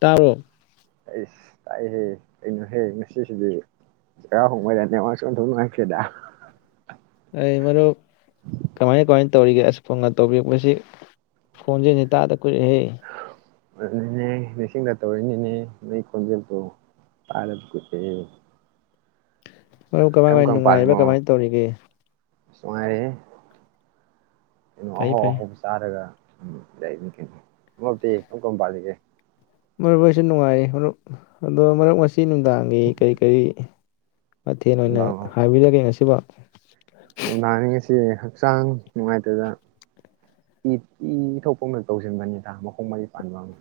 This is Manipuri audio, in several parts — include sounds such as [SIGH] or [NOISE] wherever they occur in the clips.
ꯇꯥꯕ꯭ꯔꯣ ꯑꯩꯁ ꯇꯥꯏꯍꯦ ꯀꯩꯅꯣꯍꯦ ꯉꯁꯤꯁꯤꯗꯤ ꯆꯔꯥꯍꯧꯕꯩꯔ ꯅꯦꯋꯥꯛꯁꯦ ꯑꯣꯟꯊꯣꯛ ꯅꯨꯡꯉꯥꯏꯈ꯭ꯔꯦꯗ ꯑꯩ ꯃꯔꯨꯞ ꯀꯃꯥꯏ ꯀꯃꯥꯏꯅ ꯇꯧꯔꯤꯒꯦ ꯑꯁ ꯐꯣꯟꯒ ꯇꯧꯕꯤꯔꯛꯄꯁꯤ ꯈꯣꯟꯖꯦꯜꯖꯤ ꯇꯥꯗ ꯀꯨꯏꯔꯦꯍꯦ ꯑꯗꯨꯅꯤꯅꯦ ꯅꯤꯡꯁꯤꯗ ꯇꯧꯔꯛ ꯏꯅꯤꯅꯦ ꯅꯣꯏ ꯈꯣꯟꯖꯦꯜꯗꯣ ꯇꯥꯗ ꯀꯨꯏꯔꯦꯅ ꯃꯔꯨꯞ ꯀꯃꯥꯏ ꯀꯃꯥꯏ ꯅꯨꯡꯉꯥꯏꯔꯤꯕ ꯀꯃꯥꯏꯅ ꯇꯧꯔꯤꯒꯦ ꯁ ꯅꯨꯡꯉꯥꯏꯔꯦꯍꯦ ꯀꯩꯅꯣ ꯐꯩ ꯑꯍꯧ ꯐꯩ ꯑꯍꯧꯕ ꯆꯥꯔꯒ ꯌꯥꯅꯤ ꯀꯩꯅꯣ ꯊꯕꯛꯇꯤ ꯀꯝ ꯀꯝ ꯄꯥꯜꯂꯤꯒꯦ ꯃꯔꯨꯞ ꯑꯩꯁꯨ ꯅꯨꯡꯉꯥꯏꯔꯤ ꯃꯔꯨꯞ ꯑꯗꯣ ꯃꯔꯨꯞ ꯉꯁꯤ ꯅꯨꯡꯗꯥꯡꯒꯤ ꯀꯔꯤ ꯀꯔꯤ ꯃꯊꯦꯜ ꯑꯣꯏꯅ ꯍꯥꯕꯤꯔꯒꯦ ꯉꯁꯤꯕꯨ ꯅꯨꯡꯗꯥꯡꯖꯤ ꯉꯁꯤꯖꯦ ꯍꯛꯆꯥꯡ ꯅꯨꯡꯉꯥꯏꯇꯗ ꯏ ꯏ ꯊꯣꯛꯄ ꯑꯃ ꯇꯧꯁꯤꯟꯕꯅꯤꯗ ꯃꯈꯣꯡ ꯃꯔꯤ ꯄꯥꯟꯕ ꯑꯃ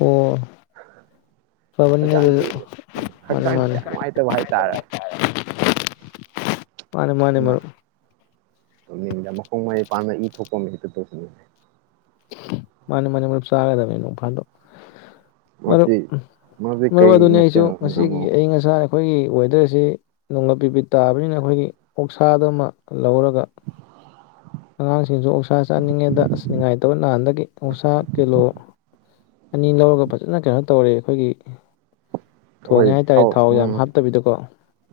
ꯑꯣ ꯐꯕꯅꯤꯅꯦ ꯍꯛꯆꯥꯡꯁꯤ ꯑꯗꯨꯁꯨ ꯃꯥꯟꯅꯤ ꯍꯛꯆꯥꯡꯁꯤ ꯃꯥꯟꯅꯤ ꯀꯌꯥ ꯅꯨꯡꯉꯥꯏꯇꯕ ꯍꯥꯏꯇꯥꯔꯦ ꯃꯥꯟꯅꯤ ꯃꯥꯟꯅꯤ ꯑꯗꯨꯅ ꯃꯔꯨꯞ [UNINTELLIGIBLE] ꯃꯈꯣꯡ ꯃꯔꯤ ꯄꯥꯟꯕ ꯏ ꯊꯣꯛꯄ ꯑꯃ ꯍꯦꯛꯇ ꯇꯧꯁꯤꯜꯂꯦ ꯃꯥꯟꯅꯦ ꯃꯥꯟꯅꯦ ꯃꯔꯨꯞ ꯆꯥꯒꯗꯕꯅꯦ ꯅꯣꯡ ꯐꯥꯗꯣꯛ ꯃꯔꯨꯞ ꯃꯛꯇꯤ ꯃꯛꯇꯤ ꯃꯔꯨꯞ ꯀꯩ ꯑꯗꯨꯅꯤ ꯑꯩꯁꯨ ꯃꯊꯦꯜꯅ ꯉꯁꯤꯒꯤ ꯑꯃꯨꯛ ꯑꯏꯪ ꯑꯁꯥ ꯑꯩꯈꯣꯏꯒꯤ ꯋꯦꯗꯔꯁꯤ ꯅꯣꯡꯒ ꯄꯤꯄꯤꯠ ꯇꯥꯕꯅꯤꯅ ꯑꯈꯣꯏꯒꯤ ꯑꯣꯛꯁꯥ ꯗꯨꯃ ꯂꯧꯔꯒ ꯑꯉꯥꯡꯁꯤꯡꯁꯨ ꯑꯣꯛꯁꯥ ꯆꯥꯅꯤꯡꯉꯦꯗ ꯑꯁ ꯅꯤꯡꯉꯥꯏꯇꯧ ꯅꯍꯥꯟꯗꯒꯤ ꯑꯣꯛꯁꯥ ꯀꯤꯂꯣ ꯑꯅꯤ ꯂꯧꯔꯒ ꯐꯖꯅ ꯀꯩꯅꯣ ꯇꯧꯔꯦ ꯑꯩꯈꯣꯏꯒꯤ ꯊꯣꯡꯉꯦ ꯑꯩꯈꯣꯏ ꯍꯥꯏꯇꯥꯔꯦ ꯊꯥꯎ ꯌꯥꯝ ꯎꯝ ꯍꯥꯞꯇꯕꯤꯗꯀꯣ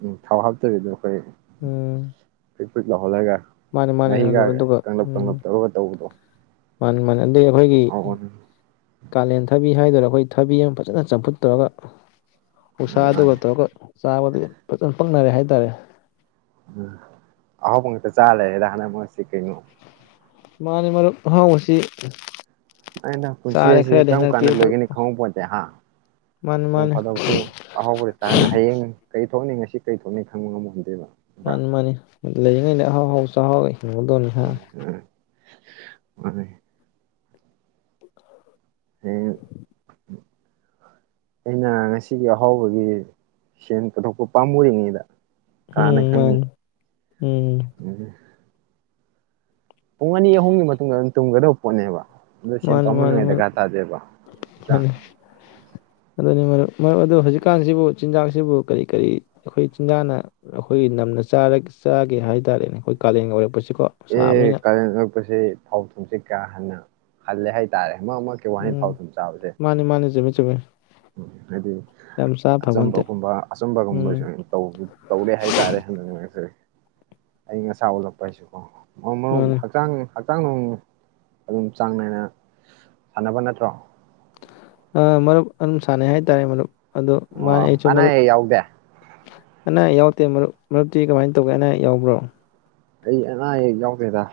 ꯎꯝ ꯊꯥꯎ ꯎꯝ ꯄ꯭ꯔꯤꯛ ꯄ꯭ꯔꯤꯛ ꯂꯥꯎꯍꯜꯂꯒ꯫ ꯃꯥꯅꯦ ꯃꯥꯅꯦ ꯃꯍꯤꯒꯥ ꯑꯗꯨꯒ ꯀꯪꯂꯞ ꯀꯪꯂꯞ ꯇꯧꯔꯒ ꯇꯧꯕꯗꯣ꯫ ꯃꯥꯟꯅꯤ ꯃꯥꯟꯅꯦ ꯑꯗꯩ ꯑꯩꯈꯣꯏꯒꯤ ꯍꯥꯎꯕꯅꯤ ꯀꯥꯂꯦꯟ ꯊꯕꯤ ꯍꯥꯏꯗꯣꯔꯥ ꯑꯩꯈꯣꯏ ꯊꯕꯤ ꯑꯃ ꯐꯖꯅ ꯆꯝꯐꯨꯠ ꯇꯧꯔꯒ ꯑꯣꯛꯁꯥꯗꯨꯒ ꯃꯥꯅꯤ ꯇꯧꯔꯒ ꯆꯥꯕꯗꯨꯗꯤ ꯐꯖꯅ ꯄꯛꯅꯔꯦ ꯍꯥꯏꯇꯥꯔꯦ ꯎꯝ ꯑꯍꯥꯎꯕ ꯉꯥꯛꯇ ꯆꯥꯂꯩꯔꯦꯗ ꯍꯥꯟꯗꯛ ꯃꯔꯛꯁꯤ ꯀꯩꯅꯣ ꯃꯥꯟꯅꯤ ꯃꯔꯨꯞ ꯑꯍꯥꯎꯕꯁꯤ꯫ ꯑꯩꯅ ꯄꯨꯟꯁꯤ ꯆꯥꯔꯦ ꯑꯁꯤ ꯈꯔꯗꯤ ꯀꯔꯝ ꯍꯟꯗꯛꯇꯤ ꯀꯥꯟꯗ ꯑꯗꯨ ꯂꯣꯏꯒꯅꯤ ꯈꯪꯍꯧ ꯄꯣꯠꯇꯦ ꯍꯥ ꯃꯥꯅꯤ ꯅꯣꯡ ꯃꯥꯅꯤ ꯐꯥꯗꯣꯛꯁꯨ ꯑꯍꯥꯎꯕꯗ [UNINTELLIGIBLE] ꯍꯌꯦꯡ ꯀꯔꯤ ꯊꯣꯛꯅꯤ ꯉꯁꯤ ꯀꯔꯤ ꯊꯣꯛꯅꯤ ꯈꯪꯕ ꯉꯝꯕ ꯍꯧꯅꯗꯦꯕ ꯃꯥꯟꯅꯤ ꯂꯩꯔꯤꯉꯩꯗ ꯑꯍꯥꯎ ꯑꯍꯥꯎ ꯆꯥꯍꯧ [UNINTELLIGIBLE] ꯗꯧꯅꯤ ꯍꯥ ꯃꯥꯟꯅꯤ ꯍꯌꯦꯡ ꯑꯩꯅ ꯉꯁꯤꯒꯤ ꯑꯍꯥꯎꯕꯒꯤ ꯁꯦꯟ ꯄꯨꯊꯣꯛꯄ ꯄꯥꯝꯃꯨꯔꯤꯉꯩꯗ ꯀꯅꯥꯅ ꯎꯝ ꯈꯪꯅꯤ ꯃꯥꯟꯅꯦ ꯎꯝ ꯄꯨꯡ ꯑꯅꯤ ꯑꯍꯨꯝꯒꯤ ꯃꯇꯨꯡꯗ ꯑꯗꯨꯝ ꯇꯨꯝꯒ꯭ꯔꯗꯧ ꯄꯣꯠꯅꯦꯕ ꯗ ꯁꯦꯟ ꯃꯥꯅꯤ ꯃꯥꯅꯤ ꯄꯥꯝꯃꯨꯅꯉꯥꯏ ꯃꯔꯨꯞ ꯗꯀꯥ ꯇꯥꯗꯦꯕ ꯅꯠꯇ꯭ꯔꯥ ꯃꯥꯅꯤ ꯑꯗꯨꯅꯤ ꯃꯔꯨꯞ ꯃꯔꯨꯞ ꯑꯗꯨ ꯍꯧꯖꯤꯛꯀꯥꯟꯁꯤꯕꯨ ꯆꯤꯟꯖꯥꯛꯁꯤꯕꯨ ꯀꯔꯤ ꯀꯔꯤ ꯑꯩꯈꯣꯏ ꯆꯤꯟꯖꯥꯛꯅ ꯑꯩꯈꯣꯏꯒꯤ ꯅꯝꯅ ꯆꯥꯔ ꯆꯥꯒꯦ ꯍꯥꯏ ꯇꯥꯔꯦꯅꯦ ꯈꯣꯏ ꯀꯥꯂꯦꯟꯒ ꯑꯣꯏꯔꯛꯄꯁꯤ ꯑꯦ ꯀꯥꯂꯦꯟ ꯑꯣꯔꯛꯄꯁꯦ ꯊꯥꯎ ꯊꯨꯝꯁꯦ ꯀꯥ ꯍꯟꯅ ꯍꯜꯂꯦ ꯍꯥꯏꯇꯥꯔꯦ ꯃꯔꯛ ꯃꯔꯛꯀꯤ ꯋꯥꯍꯩ ꯊꯥꯎ ꯎꯝ ꯊꯨꯝ ꯆꯥꯕꯁꯦ ꯃꯥꯅꯤ ꯃꯥꯅꯤ ꯆꯨꯝꯃꯤ ꯆꯨꯝꯃꯤ ꯎꯝ ꯍꯥꯏꯗꯤ ꯌꯥꯝ ꯆꯥ ꯐꯕ ꯅꯠꯇꯦ ꯑꯆꯝꯕꯒꯨꯝꯕ ꯑꯆꯝꯕꯒꯨꯝꯕꯁꯨ ꯎꯝ ꯇꯧꯕꯨ ꯇꯧꯔꯦ ꯍꯥꯏꯇꯥꯔꯦ ꯍꯟꯗꯛꯁꯦ ꯑꯌꯤꯡ ꯑꯁꯥ ꯑꯣꯜꯂꯛꯄꯩꯁꯨ ꯑꯣ ꯃꯔꯨꯞ ꯃꯥꯅꯤ ꯍꯛꯆꯥꯡ ꯍꯛꯆꯥꯡ ꯅꯨꯡ ꯑꯗꯨꯝ ꯆꯥꯡ ꯅꯥꯏꯅ ꯁꯥꯟꯅꯕ ꯅꯠꯇ꯭ꯔꯣ ꯑ ꯃꯔꯨꯞ ꯑꯗꯨꯝ ꯁꯥꯟꯅꯩ ꯍꯥꯏꯇꯥꯔꯦ ꯃꯔꯨꯞ ꯑꯗꯣ ꯃꯥꯅꯦ ꯑꯣ ꯑꯩꯁꯨꯨ ꯑꯅꯥ ꯃꯔꯨꯞ ꯑꯌꯦꯛ ꯌꯥꯎꯗꯦ ꯑꯅꯥ ꯌꯥꯎꯇꯦ ꯃꯔꯨꯞ ꯃꯔꯨꯞꯇꯤ ꯀꯃꯥꯏꯅ ꯇꯧꯒꯦ ꯑꯅꯥ ꯑꯌꯦꯛ ꯌꯥꯎꯕ꯭ꯔꯣ ꯑꯩ ꯑꯅꯥꯌꯦꯛ ꯌꯥꯎꯗꯦꯗ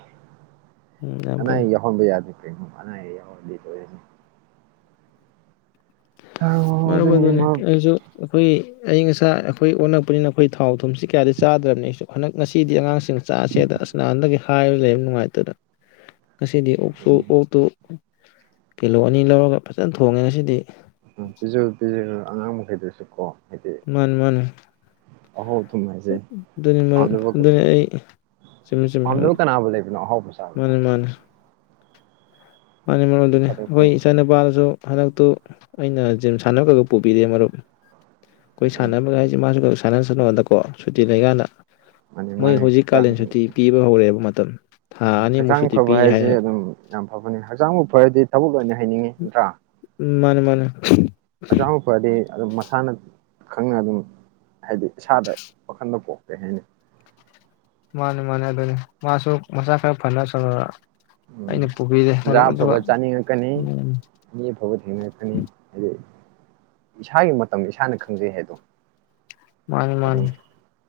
ꯎꯝ ꯌꯥꯝ ꯐꯩ ꯑꯅꯥꯌꯦꯛ ꯌꯥꯎꯍꯟꯕ ꯌꯥꯗꯦ ꯀꯔꯤꯅꯣ ꯑꯅꯥꯌꯦꯛ ꯌꯥꯎꯔꯗꯤ ꯂꯣꯏꯔꯦ꯫ ꯃꯔꯨꯞ ꯑꯗꯨꯅꯤ ꯑꯩꯁꯨ ꯑꯩꯈꯣꯏꯒꯤ ꯑꯏꯪ ꯑꯁꯥ ꯑꯩꯈꯣꯏ ꯑꯣꯟꯂꯛꯄꯅꯤꯅ ꯑꯩꯈꯣꯏ ꯊꯥꯎ ꯊꯨꯝꯁꯤ ꯀꯌꯥꯗꯤ ꯆꯥꯗ꯭ꯔꯕꯅꯤ ꯑꯩꯁꯨ ꯍꯟꯗꯛ ꯉꯁꯤꯗꯤ ꯑꯉꯥꯡꯁꯤꯡ ꯆꯥꯁꯦꯗ ꯑꯁ ꯅꯍꯥꯟꯗꯒꯤ ꯍꯥꯏ ꯂꯩꯕ ꯅꯨꯡꯉꯥꯏꯇꯗ ꯉꯁꯤꯗꯤ ꯑꯣꯛꯁꯨ ꯑꯣꯛꯇꯨ ꯀꯤꯂꯣ ꯑꯅꯤ ꯂꯧꯔꯒ ꯐꯖꯅ ꯊꯣꯡꯉꯦ ꯉꯁꯤꯗꯤ ꯎ ꯄꯤꯖ ꯄꯤꯖ ꯑꯉꯥꯡ ꯃꯈꯩꯗꯨꯁꯨ ꯀꯣ ꯃꯥꯟꯅꯦ ꯃꯥꯟꯅꯦ ꯑꯍꯣꯏ ꯑꯗꯨꯅꯤ ꯃꯔꯨꯞ ꯑꯗꯨꯅꯤ ꯑꯩ ꯆꯨꯝꯃꯤ ꯆꯨꯝꯃꯤ ꯄꯥꯝꯗꯕ ꯀꯅꯥꯕꯨ ꯂꯩꯕꯅꯣ ꯑꯍꯥꯎꯕ ꯆꯥꯕꯗ ꯃꯥꯟꯠꯅꯤ ꯃꯥꯃꯅꯤ ꯃꯥꯟꯅꯤ ꯃꯔꯨꯞ ꯑꯗꯨꯅꯤ ꯐꯥꯗꯣꯛꯁꯨ ꯑꯩꯈꯣꯏ ꯏꯆꯥ ꯅꯨꯄꯥꯗꯁꯨ ꯍꯟꯗꯛꯇꯨ ꯑꯩꯅ ꯖꯤꯝ ꯁꯥꯟꯅꯕꯒ ꯄꯨꯕꯤꯔꯦ ꯃꯔꯨꯞ ꯈꯣꯏ ꯎꯝ ꯁꯟꯅꯟꯅꯉꯥꯏꯁꯦ ꯃꯥꯁꯨ ꯁꯥꯟꯅꯁꯨꯗꯅꯥꯀꯣ ꯁꯨꯇꯤ ꯂꯩꯀꯥꯟꯅ ꯃꯥꯅꯤ ꯃꯣꯏ ꯃꯥꯅꯤ ꯍꯧꯖꯤꯛ ꯀꯥꯂꯦꯟ ꯍꯛꯆꯥꯡ ꯁꯨꯇꯤ ꯄꯤꯕ ꯍꯧꯔꯦꯕ ꯃꯇꯝ ꯊꯥ ꯑꯅꯤꯃꯨꯛ ꯍꯛꯆꯥꯡ ꯁꯨꯇꯤ ꯐꯕ ꯄꯤꯅꯤ ꯍꯥꯏ ꯍꯥꯏꯁꯦ ꯑꯗꯨꯝ ꯌꯥꯝ ꯐꯕꯅꯤ ꯍꯛꯆꯥꯡꯕꯨ ꯐꯔꯗꯤ ꯊꯕꯛ ꯂꯣꯏꯔꯦ ꯃꯥꯟꯅꯦ ꯃꯥꯟꯅꯦ ꯍꯛꯆꯥꯡꯕꯨ ꯐꯔꯗꯤ ꯑꯗꯨꯝ ꯃꯁꯥꯅ ꯈꯪꯅ ꯑꯗꯨꯝ ꯍꯥꯏꯗꯤ ꯏꯁꯥꯗ ꯋꯥꯈꯟꯗ ꯄꯣꯛ ꯀꯩ ꯍꯥꯏꯅꯤ ꯃꯥꯟꯅꯤ ꯃꯥꯟꯅꯦ ꯑꯗꯨꯅꯤ ꯃꯥꯁꯨ ꯃꯁꯥ ꯈꯔ ꯐꯔꯁꯅꯣꯅ ꯎꯝ ꯆꯤꯟꯖꯥꯛ ꯑꯥꯐꯥꯕ ꯆꯥꯅꯤꯡꯉꯛꯀꯅꯤ ꯎꯝ ꯃꯤ ꯑꯐꯕ ꯊꯦꯡꯅꯔꯛꯀꯅꯤ ꯍꯥꯏꯗꯤ ꯏꯁꯥꯒꯤ ꯃꯇꯝ ꯏꯁꯥꯅ ꯈꯪꯖꯩ ꯍꯥꯏꯗꯣ ꯃꯥꯟꯅꯤ ꯑꯗꯨꯅꯤ ꯃꯥꯟꯅꯤ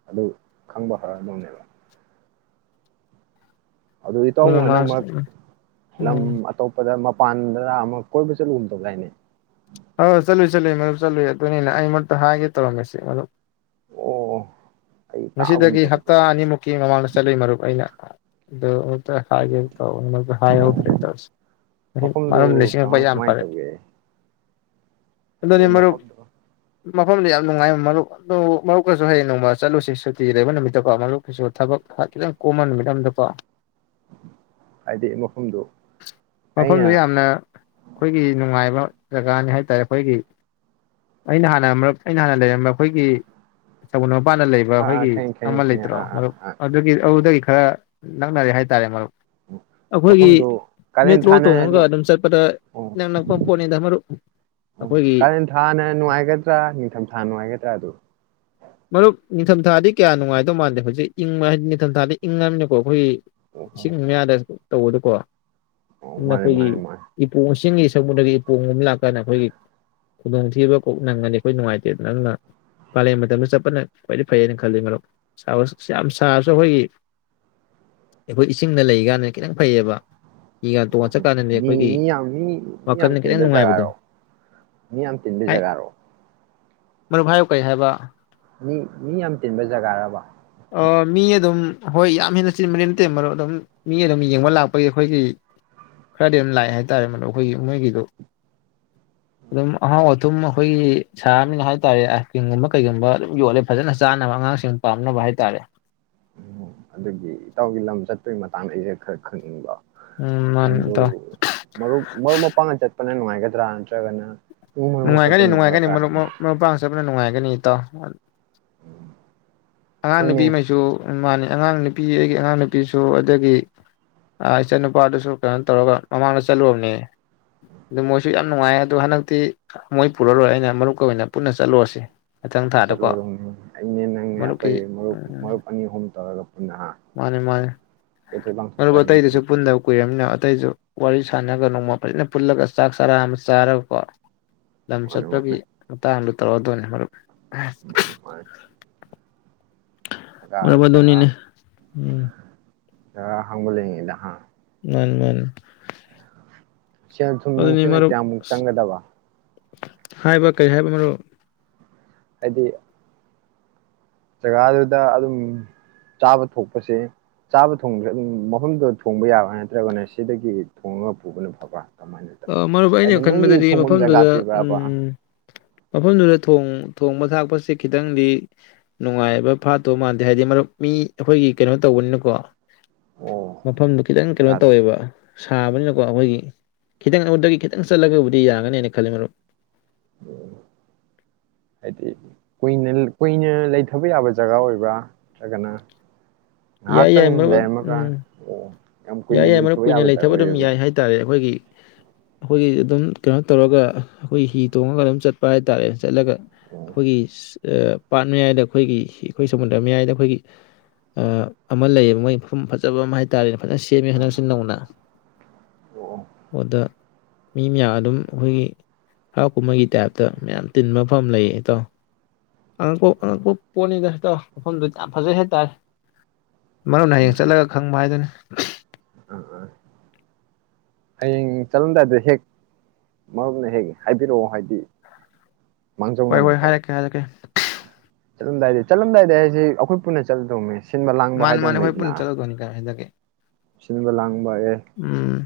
ꯑꯗꯨ ꯈꯪꯕ ꯍꯧꯔꯛꯑꯝꯃꯅꯦꯕ ꯑꯗꯨ ꯏꯇꯥꯎ ꯑꯗꯨꯅ ꯃꯥ ꯍꯟꯗꯛ ꯃꯔꯛ ꯂꯝ ꯎꯝ ꯑꯇꯣꯞꯄꯗ ꯃꯄꯥꯟꯗ ꯑꯃꯛ ꯀꯣꯏꯕ ꯆꯠꯂꯨꯨꯝꯗꯂꯥꯏꯅꯦ ꯍꯣꯏ ꯍꯣꯏ ꯆꯠꯂꯨꯏ ꯆꯠꯂꯨꯏ ꯃꯗꯔꯨꯞ ꯆꯠꯂꯨꯏ ꯑꯗꯨꯅꯤꯅ ꯑꯩ ꯃꯔꯨꯠꯇ ꯍꯥꯏꯒꯦ ꯇꯧꯔꯝꯃꯤꯁꯤ ꯃꯗꯨ ꯑꯣ ꯑꯩ ꯇꯥꯒꯨꯝ ꯉꯁꯤꯗꯒꯤ ꯍꯞꯇꯥ ꯇꯧꯕ ꯑꯅꯤꯃꯨꯛꯀꯤ ꯃꯃꯥꯡꯗ ꯆꯠꯂꯨꯏ ꯃꯔꯨꯞ ꯑꯩꯅ ꯑꯗꯨ ꯑꯃꯛꯇ ꯍꯥꯏꯒꯦ ꯇꯧꯕꯛꯇ ꯍꯥꯏꯍꯧꯗ꯭ꯔꯦ ꯑꯣ ꯇꯧꯁꯤ ꯃꯔꯨꯞ ꯃꯔꯨꯞꯅꯥ ꯃꯐꯝꯗꯨ ꯅꯤꯡꯁꯤꯡꯉꯛꯄ ꯌꯥꯝ ꯐꯔꯦ ꯍꯧꯖꯤꯛ ꯃꯐꯝꯗ ꯃꯐꯝꯗ ꯌꯥꯝ ꯅꯨꯡꯉꯥꯏꯕ ꯃꯔꯨꯞ ꯑꯗꯨ ꯃꯔꯨꯞꯀꯁꯨ ꯍꯌꯦꯡ ꯅꯣꯡꯃ ꯆꯠꯂꯨꯁꯤ ꯁꯨꯇꯤ ꯂꯩꯕ ꯅꯨꯃꯤꯠꯇꯀꯣ ꯃꯔꯨꯞꯀꯤꯁꯨ ꯊꯕꯛ ꯈꯤꯇꯪ ꯀꯣꯝꯕ ꯅꯨꯃꯤꯠ ꯑꯃꯗꯀꯣ ꯍꯥꯏꯗꯤ ꯃꯐꯝꯗꯣ ꯃꯐꯝꯗꯨ ꯑꯩꯅ ꯌꯥꯝꯅ ꯑꯩꯈꯣꯏꯒꯤ ꯅꯨꯡꯉꯥꯏꯕ ꯖꯒꯥꯅꯤ ꯍꯥꯏꯇꯥꯔꯦ ꯑꯩꯈꯣꯏꯒꯤ ꯑꯩꯅ ꯍꯥꯟꯅ ꯑꯩꯅ ꯍꯥꯟꯅ ꯂꯩꯔꯝꯕ ꯑꯩꯈꯣꯏꯒꯤ ꯁꯃꯨꯗꯔꯥ ꯃꯄꯥꯟꯗ ꯂꯩꯕ ꯑꯥ ꯑꯥ ꯑꯩꯈꯣꯏꯒꯤ ꯈꯪꯉꯦ ꯈꯪꯉꯦ ꯑꯃ ꯈꯪꯉꯦ ꯂꯩꯇ꯭ꯔꯣ ꯑꯥ ꯑꯥ ꯃꯔꯨꯞ ꯑꯥ ꯑꯗꯨꯒꯤ ꯑꯗꯨ ꯈꯔ ꯅꯛꯅꯔꯦ ꯍꯥꯏꯇꯥꯔꯦ ꯃꯔꯨꯞ ꯎ ꯑꯩꯈꯣꯏꯒꯤ ꯃꯐꯝꯗꯨ ꯀꯥꯂꯦꯟ ꯃꯦꯇ꯭ꯔꯣ ꯊꯥꯅ ꯇꯣꯡꯉꯒ ꯑꯗꯨꯝ ꯆꯠꯄꯗ ꯅꯨꯉꯥꯏ ꯏꯅꯛ ꯅꯛꯄ ꯄꯣꯠꯅꯤꯗ ꯃꯔꯨꯞ ꯎ ꯑꯩꯈꯣꯏꯒꯤ ꯀꯥꯔꯦꯟ ꯊꯥꯅ ꯅꯨꯡꯉꯥꯏꯒꯗ꯭ꯔꯥ ꯅꯤꯡꯊꯝꯊꯥꯅ ꯅꯨꯡꯉꯥꯏꯒꯗ꯭ꯔꯥ ꯑꯗꯨ ꯃꯔꯨꯞ ꯅꯤꯡꯊꯝꯊꯥꯗꯤ ꯀꯌꯥ ꯅꯨꯡꯉꯥꯏꯗꯧ ꯃꯥꯟꯗꯦ ꯍꯧꯖꯤꯛ ꯏꯪꯕ ꯍꯥꯏꯗꯤ ꯅꯤꯡꯊꯝꯊꯥꯗꯤ ꯏꯪꯉꯕꯅꯀꯣ ꯑꯩꯈꯣꯏꯒꯤ ꯑꯣ ꯑꯣ ꯏꯁꯤꯡ ꯃꯌꯥꯗꯁꯨ ꯇꯧꯕꯗꯀꯣ ꯑꯣ ꯅ ꯃꯥꯅꯦ ꯑꯩꯈꯣꯏꯒꯤ ꯃꯥꯅꯦ ꯃꯥꯅꯦ ꯏꯄꯨꯁꯤꯡꯒꯤ ꯁꯛꯄꯗꯒꯤ ꯏꯄꯣꯡ ꯅꯨꯃꯤꯠ ꯂꯥꯛꯀꯥꯟꯗ ꯑꯩꯈꯣꯏꯒꯤ ꯈꯨꯗꯣꯡꯊꯤꯕ ꯀꯣꯛ ꯅꯪꯒꯅꯤ ꯑꯩꯈꯣꯏ ꯅꯨꯡꯉꯥꯏꯇꯦꯗ ꯑꯗꯨꯅ ꯀꯥꯂꯦꯟ ꯃꯇꯝꯗ ꯆꯠꯄꯅ ꯈ꯭ꯋꯥꯏꯗꯒꯤ ꯐꯩꯌꯦꯅ ꯈꯜꯂꯤ ꯃꯔꯨꯞ ꯌꯥꯝ ꯁꯥꯔꯁꯨ ꯑꯩꯈꯣꯏꯒꯤ ꯑꯩꯈꯣꯏ ꯏꯁꯤꯡꯅ ꯂꯩꯀꯥꯟꯗ ꯈꯤꯇꯪ ꯐꯩꯌꯦꯕ ꯍꯤꯒ ꯎ ꯇꯣꯡꯉ ꯆꯠꯀꯥꯟꯗꯗꯤ ꯃꯤ ꯑꯩꯈꯣꯏꯒꯤ ꯃꯤ ꯌꯥꯝ ꯃꯤ ꯃꯤ ꯌꯥꯝ ꯋꯥꯈꯜꯅ ꯈꯤꯇꯪ ꯇꯤꯟꯕ ꯅꯨꯡꯉꯥꯏꯕꯗꯣ ꯖꯒꯥꯔꯣ ꯃꯤ ꯌꯥꯝ ꯇꯤꯟꯕ ꯍꯥꯏ ꯖꯒꯥꯔꯣ ꯃꯔꯨꯞ ꯚꯥꯏ ꯀꯩ ꯍꯥꯏꯕ ꯃꯤ ꯃꯤ ꯌꯥꯝ ꯇꯤꯟꯕ ꯖꯒꯥꯔꯕ ꯃꯤ ꯑꯗꯨꯝ ꯍꯣꯏ ꯌꯥꯝ ꯍꯦꯟꯅ ꯆꯤꯟꯕꯗꯤ ꯅꯠꯇꯦ ꯃꯔꯨꯞ ꯑꯗꯨꯝ ꯃꯤ ꯑꯗꯨꯝ ꯌꯦꯡꯕ ꯂꯥꯛꯄꯒꯤ ꯑꯩꯈꯣꯏꯒꯤ ꯈꯔꯗꯤ ꯑꯗꯨꯝ ꯂꯥꯛꯑꯦ ꯍꯥꯏꯇꯥꯔꯦ ꯃꯔꯨꯞ ꯑꯩꯈꯣꯏꯒꯤ ꯃꯣꯏꯒꯤꯗꯨ ꯑꯗꯨꯝ ꯑꯍꯥꯎ ꯑꯊꯨꯝ ꯑꯩꯈꯣꯏꯒꯤ ꯁꯥꯔꯃꯤꯅ ꯍꯥꯏ ꯇꯔꯦ ꯑꯥꯏꯁ ꯀ꯭ꯔꯤꯝꯒꯨꯝꯕ ꯀꯩꯒꯨꯝꯕ ꯑꯗꯨꯝ ꯌꯣꯜꯂꯦ ꯐꯖꯅ ꯆꯥꯅꯕ ꯑꯉꯥꯡꯁꯤꯡ ꯄꯥꯝꯅꯕ ꯍꯥꯏꯇꯥꯔꯦ ꯇꯥꯔꯦ ꯎꯝ ꯑꯗꯨꯒꯤ ꯏꯇꯥꯎꯒꯤ ꯂꯝ ꯆꯠꯄꯒꯤ ꯃꯇꯥꯡꯗ ꯑꯩꯁꯦ ꯈꯔ ꯈꯪꯅꯤꯡꯕ ꯎꯝ ꯃꯥꯅꯤ ꯂꯝꯗꯨ ꯏꯇꯥꯎ ꯃꯔꯨꯞ ꯃꯔꯨꯞ ꯃꯄꯥꯡꯅ ꯆꯠꯄꯅ ꯅꯨꯡꯉꯥꯏ ꯗꯔꯥ ꯅꯥꯠꯇꯔꯒꯅ ꯅꯨꯡꯉꯥꯏꯒꯅꯤ ꯅꯨꯡꯉꯥꯏꯒꯅꯤ ꯃꯔꯨꯞ ꯃꯄꯥꯡ ꯆꯠꯄꯅ ꯅꯨꯡꯉꯥꯏꯒꯅꯤ ꯒꯅꯤ ꯏꯇꯥꯎ ꯑꯉꯥꯡ ꯅꯨꯄꯤ ꯍꯣꯏꯅꯦ ꯃꯩꯁꯨ ꯃꯥꯟꯅꯦ ꯑꯉꯥꯡ ꯅꯨꯄꯤ ꯑꯩꯒꯤ ꯑꯉꯥꯡ ꯅꯨꯄꯤꯁꯨ ꯑꯗꯒꯤ ꯏꯆꯥ ꯅꯨꯄꯥꯗꯨꯁꯨ ꯀꯩꯅꯣ ꯇꯧꯔꯒ ꯃꯃꯥꯡꯗ ꯆꯠꯂꯨꯕꯅꯦ ꯑꯗꯨ ꯃꯣꯏꯁꯨ ꯌꯥꯝ ꯅꯨꯡꯉꯥꯏ ꯑꯗꯣ ꯍꯟꯗꯛꯇꯤ ꯃꯣꯏ ꯄꯨꯔꯔꯣꯏ ꯑꯩꯅ ꯃꯔꯨꯞꯀ ꯑꯣꯏꯅ ꯄꯨꯟꯅ ꯆꯠꯂꯨꯔꯁꯤ ꯃꯊꯪ ꯊꯥꯗꯀꯣ ꯆꯠꯂꯨꯗꯧꯅꯤ ꯑꯩꯅꯦ ꯅꯪꯅꯦ ꯑꯩꯈꯣꯏ ꯃꯔꯨꯞ ꯃꯔꯨꯞ ꯑꯅꯤ ꯑꯍꯨꯝ ꯇꯧꯔꯒ ꯄꯨꯟꯅ ꯃꯥꯟꯅꯦ ꯃꯥꯟꯅꯦ ꯀꯣꯏꯊꯣꯛ ꯂꯥꯡꯊꯣꯛꯄ ꯃꯔꯨꯞ ꯍꯥꯏꯁꯤꯁꯨ ꯑꯇꯩꯗꯨꯁꯨ ꯄꯨꯟꯗꯕ ꯀꯨꯏꯔꯕꯃꯤꯅ ꯑꯇꯩꯁꯨ ꯋꯥꯔꯤ ꯁꯥꯟꯅꯔꯒ ꯅꯣꯡꯃ ꯐꯖꯅ ꯄꯨꯜꯂꯒ ꯆꯥꯛ ꯆꯥꯔꯥ ꯑꯃ ꯆꯥꯔꯒꯀꯣ ꯂꯝ ꯃꯥꯅꯦ ꯆꯠꯄꯒꯤ ꯃꯥꯅꯦ ꯃꯇꯥꯡꯗꯣ ꯇꯧꯔꯗꯣꯏꯅꯦ ꯃꯔꯨꯞ ꯃꯥꯟꯅꯦ ꯃꯥꯟꯅꯦ ꯃꯔꯨꯞ ꯑꯗꯨꯨꯅꯤꯅꯦ ꯑ ꯖꯥꯒ ꯑꯍꯥꯡꯕ ꯂꯩꯔꯤꯉꯩꯗ ꯍꯥ ꯃꯥꯅꯤ ꯃꯥꯅꯤ ꯁꯦꯜ ꯊꯨꯝ ꯑꯗꯨꯅꯤ ꯅꯨꯡꯁꯤꯅ ꯃꯔꯨꯞ ꯀꯌꯥꯃꯨꯛ ꯆꯪꯒꯗꯕ ꯍꯥꯏꯕ ꯀꯔꯤ ꯍꯥꯏꯕ ꯃꯔꯨꯞ ꯍꯥꯏꯗꯤ ꯖꯒꯥꯗꯨꯗ ꯑꯗꯨꯝ ꯆꯥꯕ ꯊꯣꯡꯄꯁꯦ ꯆꯥꯕ ꯊꯣꯡꯕꯁꯦ ꯑꯗꯨꯝ ꯃꯐꯝꯗꯨꯗ ꯊꯣꯡꯕ ꯌꯥꯕ ꯅꯠꯇ꯭ꯔꯒꯅ ꯁꯤꯗꯒꯤ ꯊꯣꯡꯉꯒ ꯄꯨꯕꯅ ꯐꯕ꯭ꯔꯥ ꯀꯃꯥꯏꯅ ꯇꯧꯋꯤ ꯃꯔꯨꯞ ꯍꯥꯏꯗꯤ ꯑꯩꯅ ꯃꯣꯏꯒꯤ ꯈꯟꯕꯗꯗꯤ ꯊꯣꯡꯐꯝ ꯖꯒꯥ ꯃꯐꯝꯗꯨꯗ ꯄꯤꯕ꯭ꯔꯕ ꯎꯝ ꯃꯐꯝꯗꯨꯗ ꯊꯣꯡꯕ ꯊꯥꯛꯄꯁꯦ ꯈꯤꯇꯪꯗꯤ ꯅꯨꯡꯉꯥꯏꯕ ꯐꯥꯠꯇꯕ ꯃꯥꯟꯗꯦ ꯍꯥꯏꯗꯤ ꯃꯔꯨꯞ ꯃꯤ ꯑꯩꯈꯣꯏꯒꯤ ꯀꯩꯅꯣ ꯇꯧꯕꯅꯤꯅꯀꯣ ꯑꯣ ꯃꯐꯝꯗꯨ ꯈꯤꯇꯪ ꯀꯩꯅꯣ ꯖꯒꯥꯗꯣ ꯇꯧꯋꯦꯕ ꯁꯥꯕꯅꯤꯅꯀꯣ ꯑꯩꯈꯣꯏꯒꯤ ꯈꯤꯇꯪ ꯑꯗꯨꯗꯒꯤ ꯈꯤꯇꯪ ꯆꯠꯂꯒꯕꯨꯗꯤ ꯌꯥꯒꯅꯦꯅ ꯈꯜꯂꯦ ꯃꯔꯨꯞ ꯎ ꯍꯥꯏꯗꯤ ꯀꯨꯏꯅ ꯂꯩꯊꯕ ꯌꯥꯕ ꯖꯒꯥ ꯑꯣꯏꯕ꯭ꯔꯥ ꯅꯠꯇ꯭ꯔꯒꯅ ꯌꯥꯏ ꯉꯥꯏꯍꯥꯛꯇꯪ ꯌꯥꯏ ꯃꯔꯨꯞ ꯂꯩꯔꯝꯃꯒ ꯎꯝ ꯑꯣ ꯌꯥꯝ ꯌꯥꯏ ꯀꯨꯏꯅ ꯌꯥꯏ ꯃꯔꯨꯞ ꯀꯨꯏꯅ ꯌꯥꯕ ꯖꯒꯥ ꯂꯩꯊꯕ ꯑꯗꯨꯝ ꯑꯣꯏꯌꯦꯕ ꯌꯥꯏ ꯍꯥꯏꯇꯥꯔꯦ ꯑꯩꯈꯣꯏꯒꯤ ꯑꯩꯈꯣꯏꯒꯤ ꯑꯗꯨꯝ ꯀꯩꯅꯣ ꯇꯧꯔꯒ ꯑꯩꯈꯣꯏ ꯍꯤ ꯇꯣꯡꯉꯒ ꯑꯗꯨꯝ ꯆꯠꯄ ꯍꯥꯏꯇꯥꯔꯦ ꯆꯠꯂꯒ ꯑꯣ ꯑꯩꯈꯣꯏꯒꯤ ꯄꯥꯠ ꯃꯌꯥꯏꯗ ꯑꯩꯈꯣꯏꯒꯤ ꯑꯩꯈꯣꯏ ꯁꯃꯨꯗ꯭ꯔ ꯃꯌꯥꯏꯗ ꯑꯩꯈꯣꯏꯒꯤ ꯑꯃ ꯂꯩꯌꯦꯕ ꯃꯣꯏ ꯃꯐꯝ ꯐꯖꯕ ꯑꯃ ꯍꯥꯏꯇꯥꯔꯦ ꯐꯖꯅ ꯁꯦꯝꯃꯦ ꯑꯥ ꯍꯟꯗꯛꯁꯨ ꯅꯧꯅ ꯑꯣ ꯑꯣ ꯑꯗꯥ ꯃꯤ ꯃꯌꯥꯝ ꯑꯗꯨꯝ ꯑꯩꯈꯣꯏꯒꯤ ꯍꯔꯥꯎ ꯀꯨꯝꯍꯩꯒꯤ ꯇꯥꯏꯞꯇ ꯃꯌꯥꯝ ꯇꯤꯟꯕ ꯃꯐꯝ ꯂꯩꯌꯦ ꯏꯇꯥꯑꯣ ꯑꯉꯛꯄ ꯑꯉꯛꯄ ꯄꯣꯠꯅꯤꯗꯇꯣ ꯃꯐꯝꯗꯨ ꯌꯥꯝ ꯐꯖꯩ ꯍꯥꯏꯇꯥꯔꯦ ꯃꯔꯨꯞꯅ ꯍꯌꯦꯡ ꯑꯗꯨꯃꯥꯏꯅ ꯆꯠꯂꯒ ꯈꯪꯕ ꯍꯥꯏꯗꯨꯅꯤ ꯑ ꯑꯥ ꯑꯥ ꯍꯌꯦꯡ ꯆꯠꯂꯝꯗꯥꯏꯗ ꯍꯦꯛ ꯃꯔꯨꯞꯅ ꯍꯦꯛ ꯍꯥꯏꯕꯤꯔꯛꯑꯣ ꯍꯥꯏꯗꯤ ꯍꯣꯏ ꯍꯣꯏ ꯍꯥꯏꯔꯛꯀꯦ ꯍꯥꯏꯔꯛꯀꯦ ꯆꯠꯂꯝꯗꯥꯏꯗꯤ ꯆꯠꯂꯝꯗꯥꯏꯗ ꯍꯥꯏꯁꯤ ꯑꯩꯈꯣꯏ ꯄꯨꯟꯅ ꯆꯠꯂꯗꯧꯅꯤ ꯃꯥꯅꯤ ꯃꯥꯅꯦ ꯑꯩꯈꯣꯏ ꯄꯨꯟꯅ ꯆꯠꯂꯗꯣꯏꯅꯤ ꯀꯩꯅꯣ ꯁꯤꯗꯒꯤ ꯁꯤꯟꯕ ꯂꯥꯡꯕ ꯑꯦ ꯎꯝ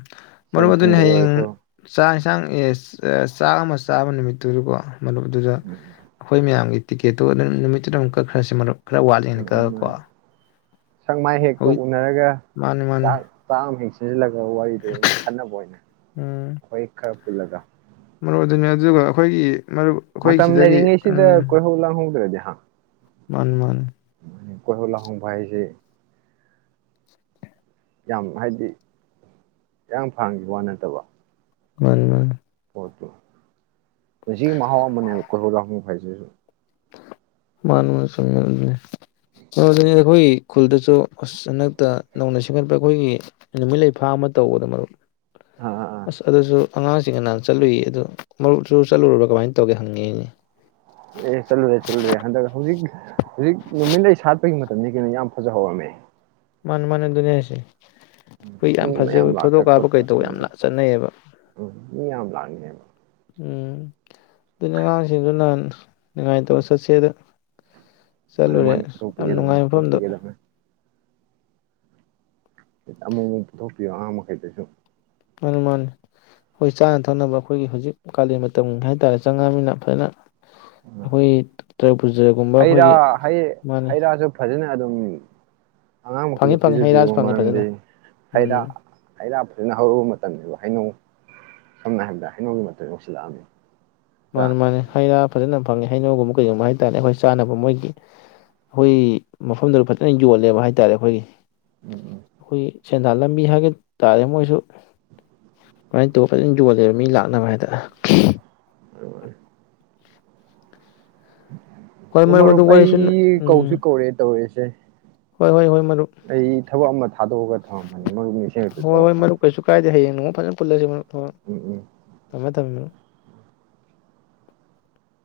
ꯃꯔꯨꯞ ꯁꯦꯟ ꯑꯗꯨꯅꯤ ꯊꯨꯝꯗ ꯍꯌꯦꯡ ꯑꯣꯏꯔꯁꯨ ꯆꯁꯤ ꯌꯦꯟꯁꯥꯡ ꯑꯦ ꯆꯥꯛ ꯑꯃ ꯆꯥꯕ ꯅꯨꯃꯤꯠꯇꯨꯀꯣ ꯃꯔꯨꯞ ꯑꯗꯨꯗ ꯑꯩꯈꯣꯏ ꯃꯌꯥꯝꯒꯤ ꯇꯤꯀꯦꯠꯇꯨ ꯅꯪ ꯅꯨꯃꯤꯠꯇꯨꯗ ꯑꯗꯨꯝ ꯀꯛꯈ꯭ꯔꯁꯤ ꯃꯔꯨꯞ ꯈꯔ ꯋꯥꯠꯂꯤꯉꯩꯗ ꯈꯛꯂ ꯀꯣ ꯁꯛꯃꯥꯏ ꯍꯦꯛꯇꯣ ꯎꯅꯔꯒ ꯃꯥꯅꯤ ꯃꯥꯅꯤ ꯆꯥꯛ ꯆꯥ ꯑꯃ ꯍꯦꯛ ꯂ ꯑꯗꯨꯒ ꯋꯥꯔꯤꯗꯣ ꯑꯣꯏꯅ ꯈꯟꯅꯕ ꯑꯣꯏꯅ ꯎꯝ ꯑꯩꯈꯣꯏ ꯈꯔ ꯄꯨꯜꯂꯒ ꯃꯔꯨꯞ ꯑꯗꯨꯅꯤ ꯑꯗꯨꯒ ꯑꯩꯈꯣꯏꯒꯤ ꯃꯔꯨꯞ ꯑꯩꯈꯣꯏ ꯃꯇꯝ ꯁꯤꯗꯒꯤ ꯂꯩꯔꯤꯉꯩꯁꯤꯗ ꯎꯝ ꯀꯣꯏꯍꯧ ꯂꯥꯡꯍꯧꯗꯔ꯭ꯗꯤ ꯑꯥ ꯃꯥꯅꯤ ꯃꯥꯅꯤ ꯀꯣꯏꯍꯧ ꯂꯥꯍꯧꯕ ꯍꯥꯏꯁꯦ ꯌꯥꯝ ꯍꯥꯏꯗꯤ ꯌꯥꯝ ꯏꯔꯥꯟ ꯐꯥꯂꯥꯡꯒꯤ ꯋꯥ ꯅꯠꯇꯕ ꯃꯥꯅꯤ ꯃꯥꯅꯤ ꯑꯄꯥ ꯄꯟꯁꯤꯒꯤ ꯃꯍꯥꯎ ꯑꯃꯅꯦꯕ ꯀ ꯂ ꯍꯨ ꯐꯥꯏꯁꯤ [UNINTELLIGIBLE] ꯃꯥ ꯆꯨꯝꯅꯤ ꯑꯩꯈꯣꯏꯒꯤ ꯈꯨꯜꯗꯁꯨ ꯑꯁ ꯍꯟꯗꯛꯇ ꯅꯧꯅ ꯁꯦꯝꯒꯠꯄ ꯑꯩꯈꯣꯏꯒꯤ ꯅꯨꯃꯤꯠ ꯂꯩꯐꯥꯝ ꯑꯃ ꯇꯧꯕꯗ ꯃꯔꯨꯞ ꯑꯥ ꯑꯥ ꯑꯥ ꯑꯁ ꯑꯗꯨꯁꯨ ꯑꯉꯥꯡꯁꯤꯡꯒ ꯅꯍꯥꯟ ꯆꯠꯂꯨꯏ ꯑꯗꯨ ꯃꯔꯨꯞꯁꯨ ꯆꯠꯂꯨꯨꯔꯥꯕ ꯀꯃꯥꯏꯅ ꯇꯧꯒꯦ ꯍꯪꯉꯛꯢꯅꯤ ꯑꯦ ꯆꯠꯂꯨꯔꯦ ꯆꯠꯂꯨꯔꯦ ꯍꯟꯗꯛ ꯍꯧꯖꯤꯛ ꯍꯧꯖꯤꯛ ꯅꯨꯃꯤꯠꯂꯩ ꯁꯥꯠ ꯍꯧꯖꯤꯛ ꯃꯇꯝꯗꯤ ꯀꯩꯅꯣ ꯌꯥꯝ ꯐꯖꯍꯧꯔꯝꯃꯦ ꯃꯅꯤ ꯃꯅꯤ ꯑꯥꯗꯨꯅꯤ ꯍꯥꯏꯁꯤ ꯍꯧꯖꯤꯛ ꯌꯥꯝ ꯃꯤ ꯃꯌꯥꯝ ꯐꯖꯩꯌꯦ ꯐꯣꯇꯣ ꯂꯥꯛꯇ ꯀꯥꯞꯄ ꯈꯣꯠꯇ ꯀꯩꯗꯧꯕ ꯎꯝ ꯌꯥꯝꯅ ꯆꯠꯅꯩꯌꯦꯕ ꯊ [UNINTELLIGIBLE] ꯎꯝ ꯑꯗꯨꯅ ꯑꯉꯥꯡꯁꯤꯡꯗꯨ ꯅꯍꯟ ꯅꯤꯡꯉꯥꯏꯇꯧ ꯆꯠꯁꯦꯗ ꯃꯥꯅ ꯆꯠꯂꯨꯔꯦ ꯃꯥꯅ ꯌꯥꯝ ꯄꯨꯊꯣꯛꯄꯤꯒꯗꯕꯅꯤ ꯅꯨꯡꯉꯥꯏ ꯃꯐꯝꯗꯨ ꯄꯨꯊꯣꯛꯄꯤꯒꯗꯕꯅꯤ ꯑꯃꯨꯛꯃꯨꯛ ꯄꯨꯊꯣꯛꯄꯤꯌꯣ ꯑꯉꯥꯡ ꯃꯈꯩꯗꯨꯁꯨ ꯃꯥꯅꯤ ꯃꯥꯅꯤ ꯑꯩꯈꯣꯏ ꯆꯥꯅ ꯊꯛꯅꯕ ꯑꯩꯈꯣꯏꯒꯤ ꯍꯧꯖꯤꯛ ꯀꯥꯂꯦꯟ ꯃꯇꯝ ꯍꯥꯏꯇꯥꯔꯦ ꯆꯪꯉꯝꯃꯤꯅ ꯐꯖꯅ ꯑꯩꯈꯣꯏꯒꯤ ꯇ꯭ꯔꯄꯨꯖ ꯒꯨꯝꯕ ꯍꯩ ꯑꯩꯈꯣꯏꯒꯤ ꯔꯥ ꯍꯩ ꯃꯥꯅꯤ ꯍꯩ ꯔꯥꯁꯨ ꯐꯖꯅ ꯑꯗꯨꯝ ꯑꯉꯥꯡ ꯃꯈꯩꯗꯨ ꯐꯪꯉꯤ ꯐꯪꯉꯤ ꯍꯩ ꯔꯥꯁꯨ ꯄꯤꯖꯕꯤꯌꯨ ꯐꯪꯉꯤ ꯃꯔꯝꯗꯤ ꯐꯖꯅ ꯍꯩꯔꯥ ꯎꯝ ꯍꯩꯔꯥ ꯐꯖꯅ ꯍꯧꯕ ꯃꯇꯝꯅꯤꯕ ꯍꯩꯅꯧ ꯁꯝꯅ ꯍꯥꯏꯔꯕꯗ ꯍꯩꯅꯧꯒꯤ ꯃꯇꯝ ꯌꯧꯁꯤꯜꯂꯛꯑꯝꯅꯤ ꯃꯥꯅꯦ ꯃꯥꯅꯦ ꯍꯩ ꯔꯥ ꯐꯖꯅ ꯐꯪꯉꯦ ꯍꯩꯅꯧꯒꯨꯝꯕ ꯀꯩꯒꯨꯝꯕ ꯍꯥꯏ ꯇꯥꯔꯦ ꯑꯩꯈꯣꯏ ꯆꯥꯅꯕ ꯃꯣꯏꯒꯤ ꯑꯩꯈꯣꯏ ꯃꯐꯝꯗꯨꯗ ꯐꯖꯅ ꯌꯣꯜꯂꯦ ꯍꯥꯏꯇꯥꯔꯦ ꯑꯩꯈꯣꯏꯒꯤ ꯎꯝ ꯎꯝ ꯑꯩꯈꯣꯏꯒꯤ ꯁꯦꯟꯗꯥꯟ ꯂꯝꯕꯤ ꯍꯥꯏꯒ ꯇꯥꯔꯦ ꯃꯣꯏꯁꯨ ꯑꯗꯨꯃꯥꯏꯅ ꯇꯧ ꯐꯖꯅ ꯌꯣꯜꯂꯦꯕ ꯃꯤ ꯂꯥꯛꯅꯕ ꯍꯥꯏꯇꯥꯔꯦ ꯃꯥꯅꯤ ꯃꯥꯅꯤ ꯍꯣꯏ ꯑꯣ ꯃꯔꯨꯞ ꯑꯗꯨ ꯋꯥꯔꯤꯁꯨ ꯑꯩ ꯀꯧꯁꯨ ꯎꯝ ꯀꯧꯔꯛꯑꯦ ꯇꯧꯔꯤꯁꯤ ꯍꯣꯏ ꯍꯣꯏ ꯍꯣꯏ ꯃꯔꯨꯞ ꯑꯩ ꯊꯕꯛ ꯑꯃ ꯊꯥꯗꯣꯛꯑꯒ ꯊꯝꯃꯝꯕꯅꯤ ꯃꯔꯨꯞ ꯅꯤꯡꯁꯤꯡꯉꯛꯇꯅ ꯍꯣꯏ ꯍꯣꯏ ꯇꯧꯔꯛꯄꯅꯤ ꯃꯔꯨꯞ ꯀꯩꯁꯨ ꯀꯥꯏꯗꯦ ꯍꯩꯌꯦꯡ ꯅꯣꯡꯃ ꯐꯖꯅ ꯄꯨꯜꯂꯁꯤ ꯃꯔꯨꯞ ꯍꯣꯏ ꯎꯝ ꯎꯝ ꯊꯝꯃꯦ ꯊꯝꯃꯦ ꯃꯔꯨꯞ